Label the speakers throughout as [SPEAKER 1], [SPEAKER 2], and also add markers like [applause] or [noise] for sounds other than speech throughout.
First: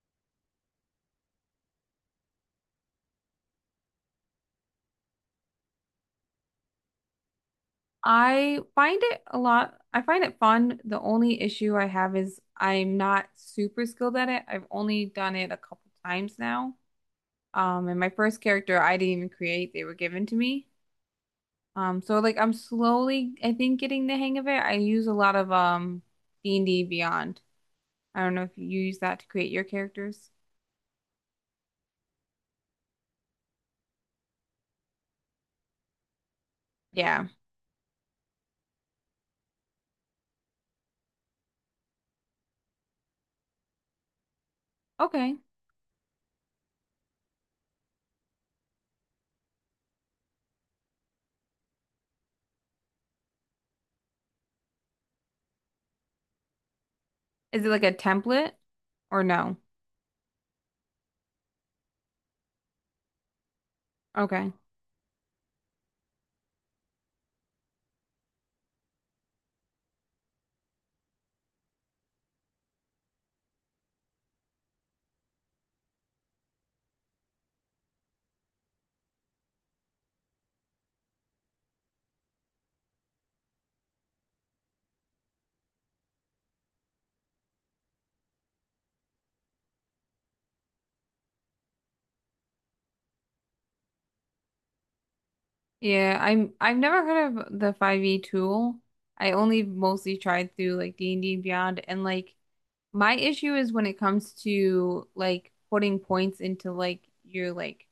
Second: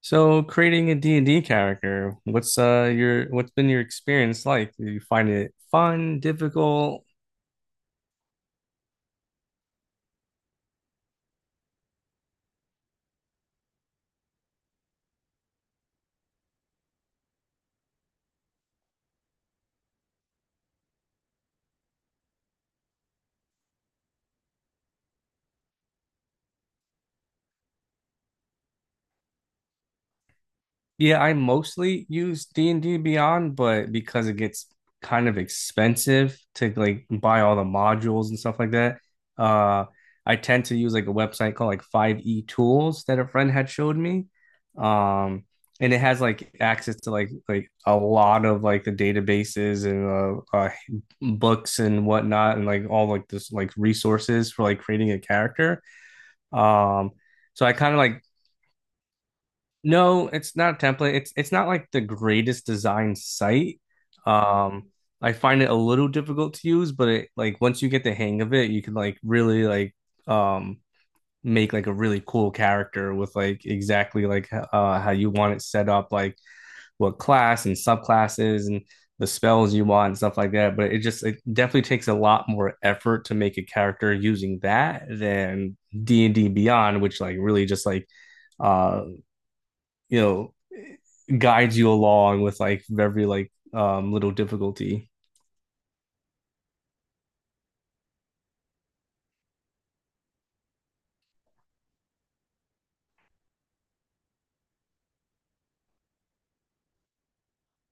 [SPEAKER 1] So creating a D and d character, what's been your experience like? Do you find it fun, difficult?
[SPEAKER 2] I find it a lot, I find it fun. The only issue I have is I'm not super skilled at it. I've only done it a couple times now. And my first character I didn't even create, they were given to me. So like I'm slowly, I think, getting the hang of it. I use a lot of D&D Beyond. I don't know if you use that to create your characters.
[SPEAKER 1] Yeah, I mostly use D&D Beyond, but because it gets kind of expensive to like
[SPEAKER 2] Yeah.
[SPEAKER 1] buy all the modules and stuff like that, uh I tend to use like a website called like 5e Tools that a friend had showed me.
[SPEAKER 2] Okay.
[SPEAKER 1] Um and it has like access to like a lot of like the databases and books and whatnot and like all like this like resources for like creating a character. Um
[SPEAKER 2] Is
[SPEAKER 1] so
[SPEAKER 2] it
[SPEAKER 1] I
[SPEAKER 2] like a
[SPEAKER 1] kind of like
[SPEAKER 2] template or no?
[SPEAKER 1] no, it's not a template. It's not like the greatest design site.
[SPEAKER 2] Okay.
[SPEAKER 1] Um, I find it a little difficult to use, but it like once you get the hang of it, you can like really like um make like a really cool character with like exactly like how you want it set up, like what class and subclasses and the spells you want and stuff like that. But it definitely takes a lot more effort to make a character using that than D&D Beyond, which like really just like uh you know guides you along with like every like little difficulty.
[SPEAKER 2] Yeah, I've never heard of the 5e tool. I only mostly tried through like D&D and D and Beyond, and like my issue is when it comes to like putting points into like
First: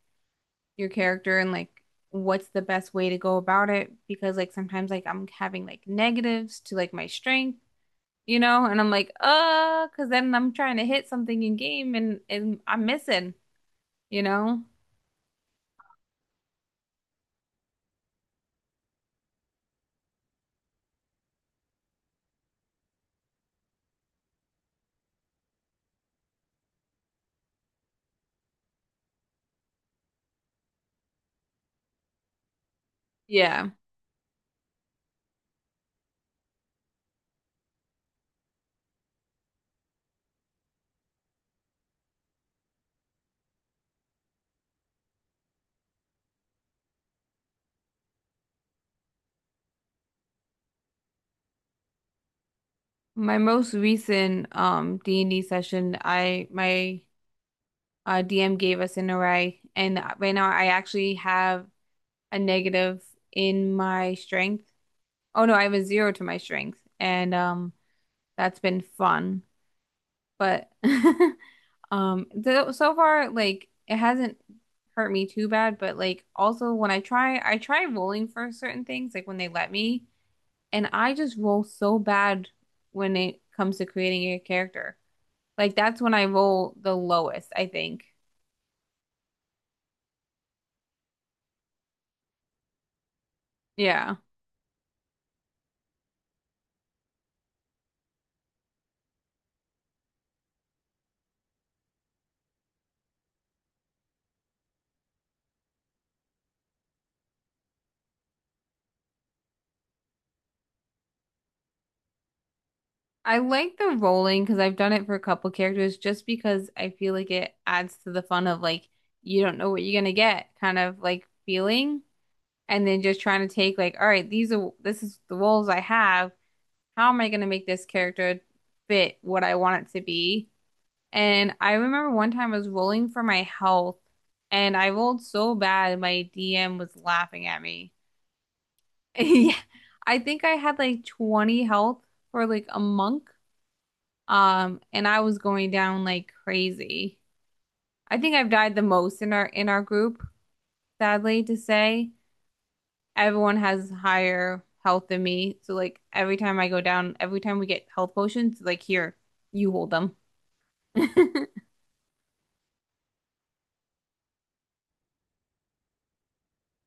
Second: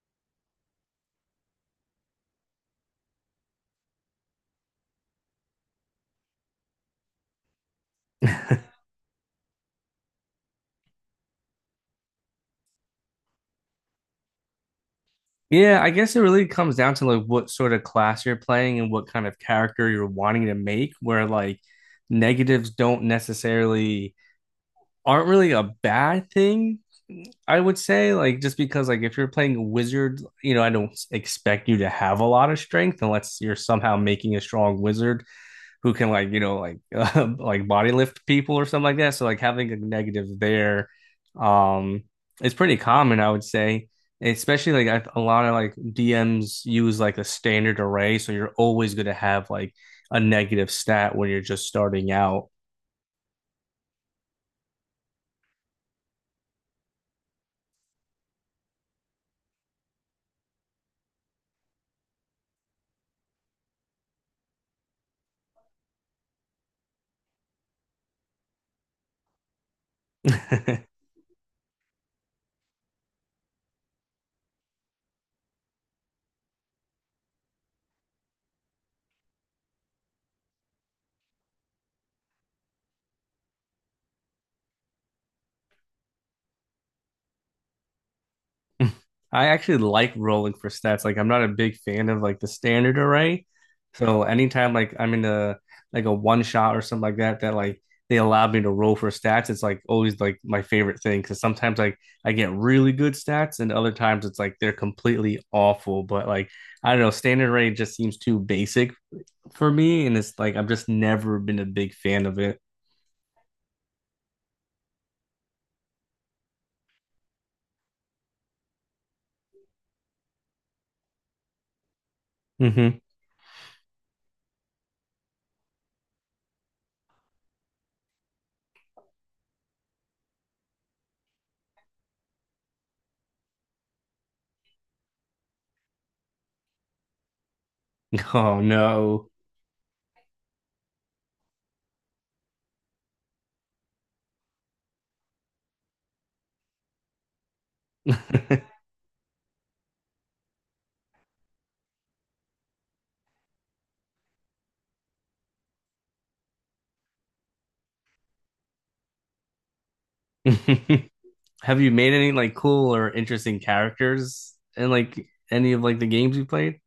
[SPEAKER 2] your character and like what's the best way to go about it, because like sometimes like I'm having like negatives to like my strength, you
[SPEAKER 1] [laughs]
[SPEAKER 2] know, and I'm like, because then I'm trying to hit something in game and I'm missing, you know?
[SPEAKER 1] Yeah, I guess it really comes down to like what sort of class you're playing and what kind of character you're wanting to make where like negatives don't necessarily aren't really a bad thing. I would say like just because like if you're playing a wizard, you know, I don't expect you to have a lot of strength unless you're
[SPEAKER 2] Yeah.
[SPEAKER 1] somehow making a strong wizard who can like you know like [laughs] like body lift people or something like that. So like having a negative there, um, it's pretty common, I would say. Especially a lot of like DMs use like a standard array, so you're always going to have like a negative stat when you're just starting out.
[SPEAKER 2] My most recent D&D session, I my DM gave us an array, and right now I actually have a negative in my strength. Oh no, I have a zero to my strength, and that's been fun. But
[SPEAKER 1] [laughs]
[SPEAKER 2] [laughs] th so far like it hasn't hurt me too bad, but like also when I try rolling for certain things like when they let me, and I just roll so bad when it comes to creating a character. Like that's when I roll the lowest, I think.
[SPEAKER 1] I actually like rolling for stats. Like I'm not a big fan of like the standard array.
[SPEAKER 2] Yeah.
[SPEAKER 1] So anytime like I'm in a like a one shot or something like that that like they allow me to roll for stats, it's like always like my favorite thing because sometimes like I get really good stats and other times it's like they're completely awful. But like I don't know, standard array just seems too basic for me, and it's like I've just never been a big fan of it.
[SPEAKER 2] I like the rolling because I've done it for a couple characters, just because I feel like it adds to the fun of like you don't know what you're gonna get kind of like feeling, and
[SPEAKER 1] Hmm.
[SPEAKER 2] then just trying to take like, all right, these are this is the roles I have. How am I gonna make this character fit what I want it to be? And I remember one time I was rolling for my health and I rolled so bad my DM was laughing at me.
[SPEAKER 1] Oh
[SPEAKER 2] [laughs]
[SPEAKER 1] no.
[SPEAKER 2] Yeah, I think I had like 20 health for like a monk. And I was going down like crazy. I think I've died the most in our group, sadly to say. Everyone has higher health than me. So like every time I go down, every time we get health potions, like here, you hold them.
[SPEAKER 1] [laughs] Have you made any like cool or interesting characters in like any of like the games you played?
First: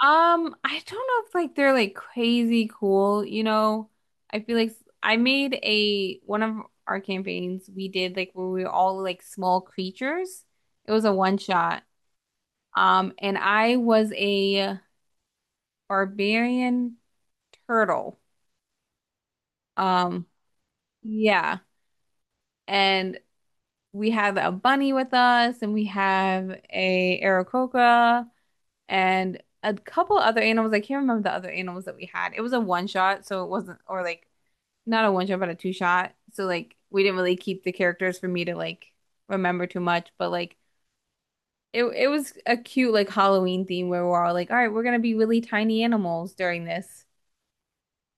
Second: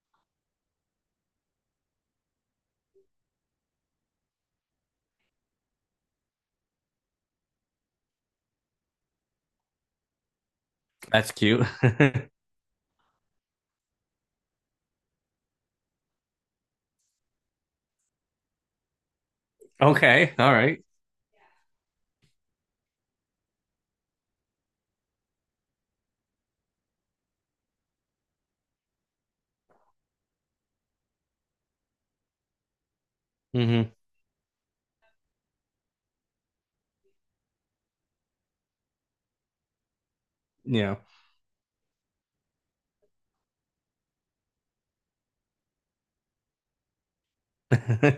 [SPEAKER 2] I don't know if like they're like crazy cool, you know. I feel like I made a one of our campaigns we did like where we were all like small creatures. It was a
[SPEAKER 1] That's
[SPEAKER 2] one
[SPEAKER 1] cute.
[SPEAKER 2] shot. And I was a barbarian turtle.
[SPEAKER 1] [laughs]
[SPEAKER 2] Um,
[SPEAKER 1] Okay, all right.
[SPEAKER 2] yeah. And we had a bunny with us and we have a Aarakocra and a couple other animals. I can't remember the other animals that we had. It was a one shot, so it wasn't,
[SPEAKER 1] Mm-hmm.
[SPEAKER 2] or like not a one shot, but a two shot. So like we didn't really keep the characters for me to like remember too much, but like
[SPEAKER 1] Yeah,
[SPEAKER 2] it was a cute like Halloween theme where we're all like, all right, we're gonna be really tiny animals during this.
[SPEAKER 1] [laughs] I,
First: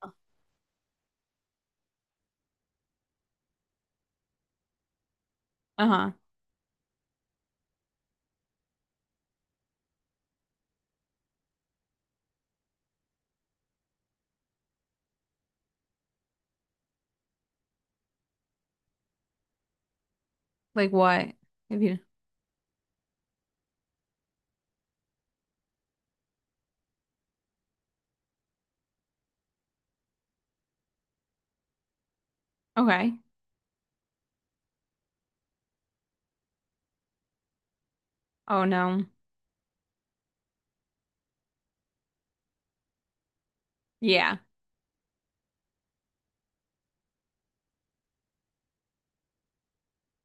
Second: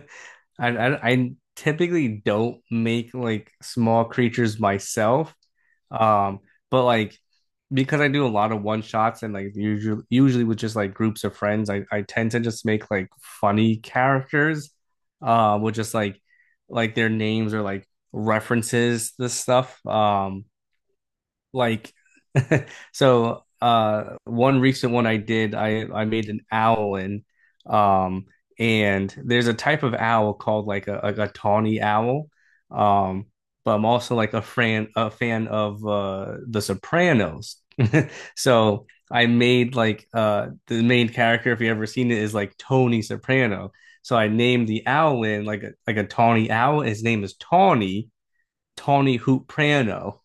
[SPEAKER 1] I typically don't make like small creatures myself,
[SPEAKER 2] Uh-huh.
[SPEAKER 1] um, but like because I do a lot of one shots and like usually with just like groups of friends, I tend to just make like funny characters, with just like their names or like references the stuff
[SPEAKER 2] Like what? If
[SPEAKER 1] like
[SPEAKER 2] you
[SPEAKER 1] [laughs] so one recent one I did, I made an owl in um and there's a type of owl called like a tawny owl.
[SPEAKER 2] okay.
[SPEAKER 1] Um but I'm also like a fan of The Sopranos. [laughs]
[SPEAKER 2] Oh
[SPEAKER 1] So
[SPEAKER 2] no.
[SPEAKER 1] I made like the main character if you ever seen it is like Tony Soprano. So I
[SPEAKER 2] Yeah.
[SPEAKER 1] named the owl in like a tawny owl. His name is Tawny, Tawny Hoop Prano,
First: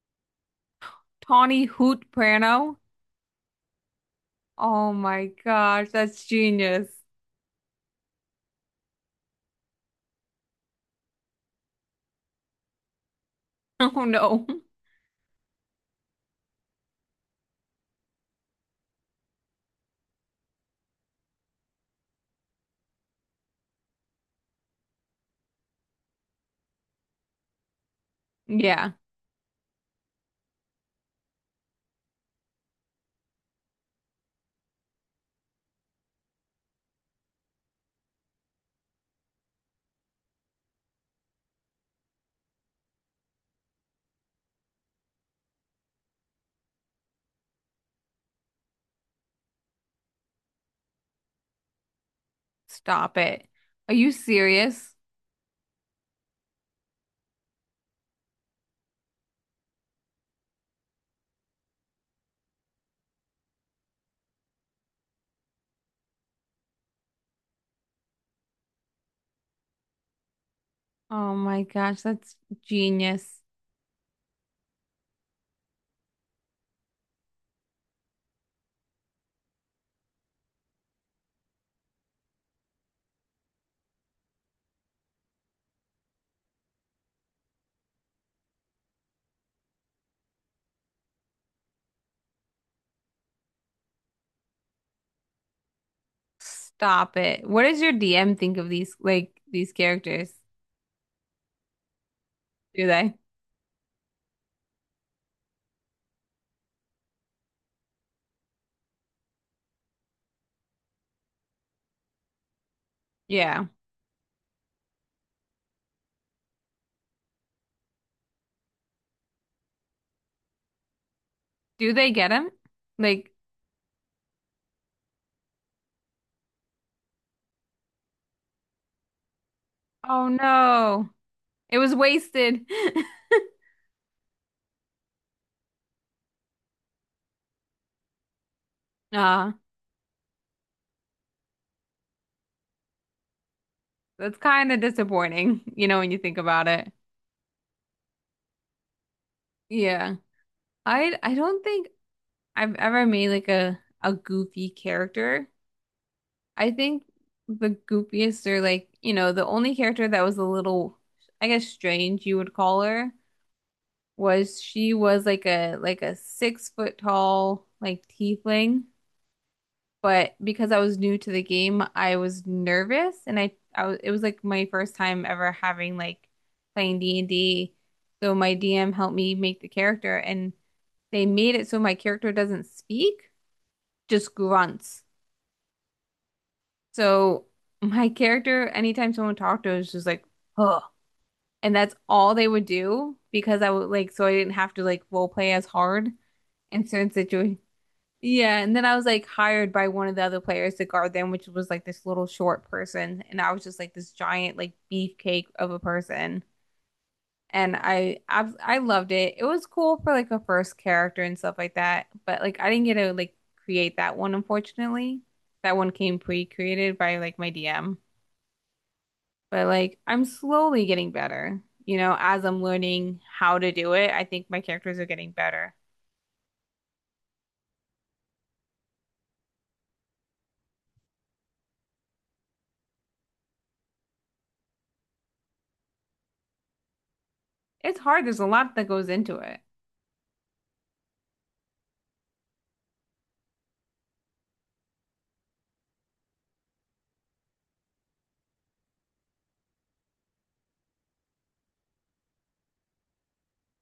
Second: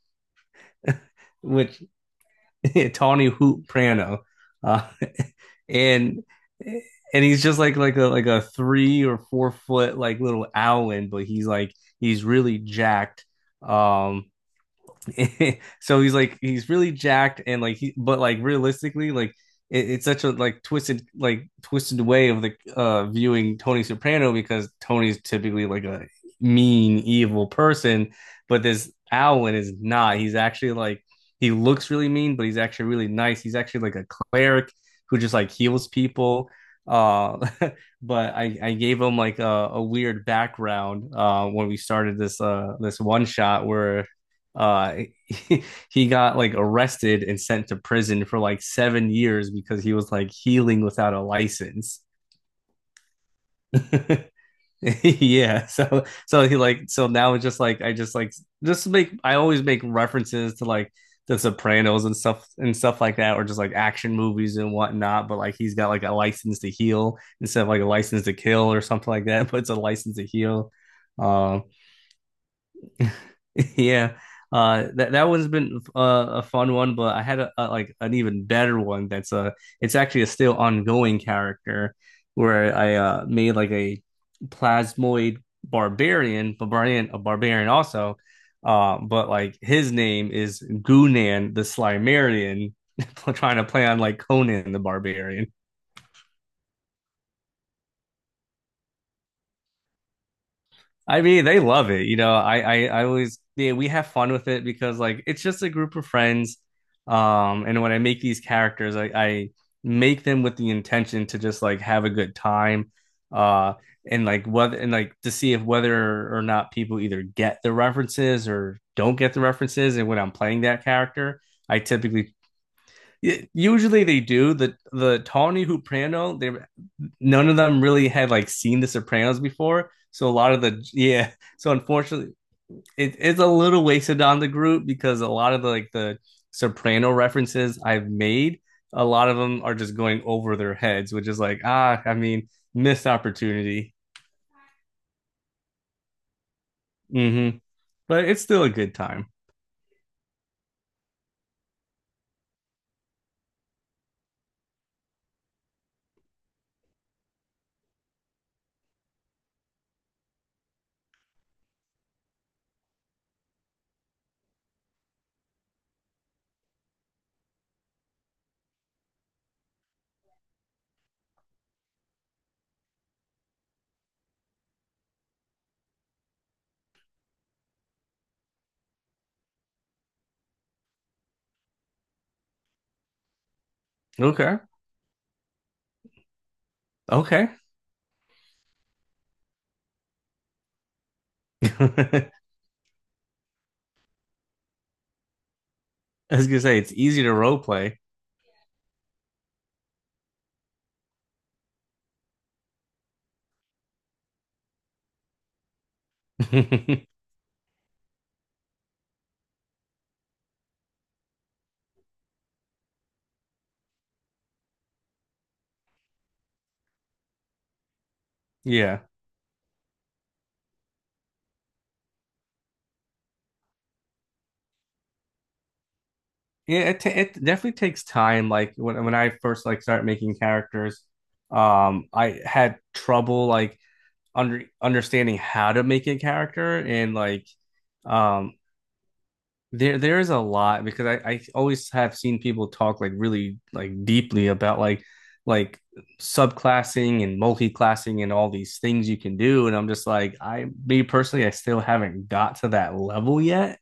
[SPEAKER 2] Tawny
[SPEAKER 1] which
[SPEAKER 2] Hoot Prano.
[SPEAKER 1] [laughs] Tawny Hoop Prano, uh,
[SPEAKER 2] Oh my gosh,
[SPEAKER 1] and
[SPEAKER 2] that's genius.
[SPEAKER 1] and
[SPEAKER 2] [laughs]
[SPEAKER 1] he's just like like a 3 or 4 foot like little owlin, but he's like he's really jacked.
[SPEAKER 2] Oh
[SPEAKER 1] Um,
[SPEAKER 2] no.
[SPEAKER 1] [laughs] so he's like he's really jacked and like he but like realistically like it, it's such a like twisted way of the viewing Tony Soprano because Tony's typically like a mean evil person, but this
[SPEAKER 2] Yeah.
[SPEAKER 1] Alwyn is not. He's actually like he looks really mean, but he's actually really nice. He's actually like a cleric who just like heals people. uh [laughs] but I gave him like a weird background when we started this this one shot where uh [laughs] he got like arrested and sent to prison for like 7 years because he was like healing without a license.
[SPEAKER 2] Stop it. Are you
[SPEAKER 1] [laughs]
[SPEAKER 2] serious?
[SPEAKER 1] Yeah. So so he like so now it's just like I just like just make I always make references to like the Sopranos and stuff like that, or just like action movies and whatnot. But like he's got like a license to heal instead of like a license to kill or something like that, [laughs] but it's a license to heal. Um
[SPEAKER 2] Oh
[SPEAKER 1] uh,
[SPEAKER 2] my gosh, that's genius.
[SPEAKER 1] [laughs] Yeah, that one's been a fun one, but I had a like an even better one. That's it's actually a still ongoing character where I made like a plasmoid barbarian also, but like his name is Gunan the Slimerian, [laughs] trying to play on like Conan the Barbarian.
[SPEAKER 2] Stop it. What does your DM think of these like these characters?
[SPEAKER 1] I mean, they love it. You know, I, I,
[SPEAKER 2] Do
[SPEAKER 1] I
[SPEAKER 2] they?
[SPEAKER 1] always, yeah, we have fun with it because like it's just a group of friends. And when I make these characters, I make them with the intention to just like have a good time.
[SPEAKER 2] Yeah.
[SPEAKER 1] Uh, and like whether and like to see if whether or not people either get the references or don't get the references. And when I'm playing that character, I
[SPEAKER 2] Do they get
[SPEAKER 1] typically
[SPEAKER 2] them? Like,
[SPEAKER 1] usually they do the Tawny Huprano. They none of them really had like seen The Sopranos before.
[SPEAKER 2] oh
[SPEAKER 1] So a lot of the [laughs]
[SPEAKER 2] no.
[SPEAKER 1] yeah, so
[SPEAKER 2] It was
[SPEAKER 1] unfortunately,
[SPEAKER 2] wasted.
[SPEAKER 1] it,
[SPEAKER 2] [laughs]
[SPEAKER 1] it's a little wasted on the group because a lot of the Soprano references I've made, a lot of
[SPEAKER 2] Ah,
[SPEAKER 1] them are just going over their heads, which is like ah, I mean, missed opportunity.
[SPEAKER 2] that's kind of disappointing, you know, when you think about it.
[SPEAKER 1] Mm-hmm. But it's still a good time.
[SPEAKER 2] Yeah. I don't think I've ever made like a goofy character. I think the goofiest are like, you know, the only character that was a little, I guess, strange, you would call her, was she was like a 6 foot tall like tiefling, but because I was new to the game, I was nervous and I was it was like my first time ever having like playing D&D. So my DM helped me make the character and they made it so my character doesn't speak, just
[SPEAKER 1] Okay,
[SPEAKER 2] grunts. So
[SPEAKER 1] okay.
[SPEAKER 2] my character, anytime someone talked to her, was just like, huh.
[SPEAKER 1] [laughs]
[SPEAKER 2] And that's
[SPEAKER 1] I
[SPEAKER 2] all they would do, because I would like, so I didn't have to like role play as hard
[SPEAKER 1] was gonna say
[SPEAKER 2] in
[SPEAKER 1] it's
[SPEAKER 2] certain
[SPEAKER 1] easy to role
[SPEAKER 2] situations.
[SPEAKER 1] play.
[SPEAKER 2] Yeah, and then I was like hired by one of the other players to guard them, which was like this little short person, and I was just like this giant like beefcake of a person.
[SPEAKER 1] [laughs]
[SPEAKER 2] And I loved it. It was cool for like a first character and stuff like that, but like I didn't get to like create that one, unfortunately. That one came pre-created by like my DM.
[SPEAKER 1] Yeah.
[SPEAKER 2] But like I'm slowly getting better, you know, as I'm learning how to do it. I think my characters are getting better.
[SPEAKER 1] Yeah, it definitely takes time. Like when I first like started making characters, I had trouble like understanding how to make a character and like
[SPEAKER 2] It's hard. There's a
[SPEAKER 1] um
[SPEAKER 2] lot that goes into it.
[SPEAKER 1] there there is a lot because I always have seen people talk like really like deeply about like subclassing and multi-classing and all these things you can do, and I'm just like I me personally I still haven't got to that level yet.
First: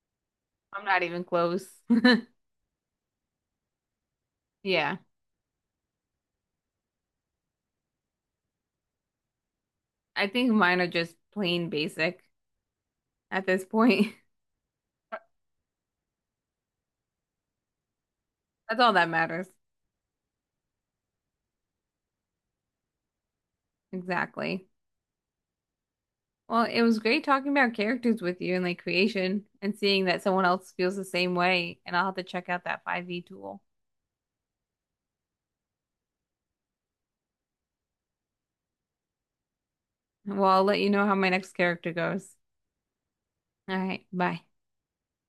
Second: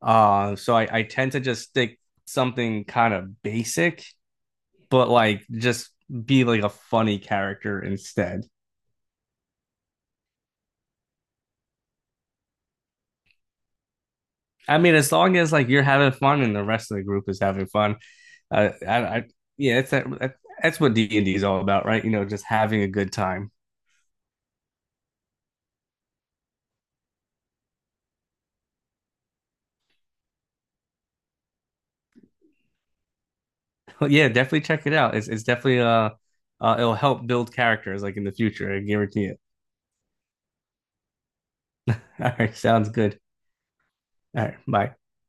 [SPEAKER 1] So
[SPEAKER 2] I'm
[SPEAKER 1] I
[SPEAKER 2] not even
[SPEAKER 1] tend to
[SPEAKER 2] close.
[SPEAKER 1] just
[SPEAKER 2] [laughs]
[SPEAKER 1] stick something kind of basic
[SPEAKER 2] Yeah.
[SPEAKER 1] but like just be like a funny character instead.
[SPEAKER 2] I think mine are just plain basic at this point.
[SPEAKER 1] I mean, as long as like you're having fun and the rest of the group is having fun,
[SPEAKER 2] [laughs] That's all that
[SPEAKER 1] I
[SPEAKER 2] matters.
[SPEAKER 1] yeah, that's what D and D is all about, right? You know, just having a good time. [laughs]
[SPEAKER 2] Exactly. Well, it was great talking about characters with you and like creation, and seeing that someone else feels the same way. And I'll have to check out that 5e tool.
[SPEAKER 1] But yeah, definitely check it out. It's definitely it'll help build characters like in the future. I guarantee it.
[SPEAKER 2] Well, I'll let you know how my next character
[SPEAKER 1] [laughs] All
[SPEAKER 2] goes.
[SPEAKER 1] right, sounds good.
[SPEAKER 2] All right, bye.
[SPEAKER 1] All right, bye.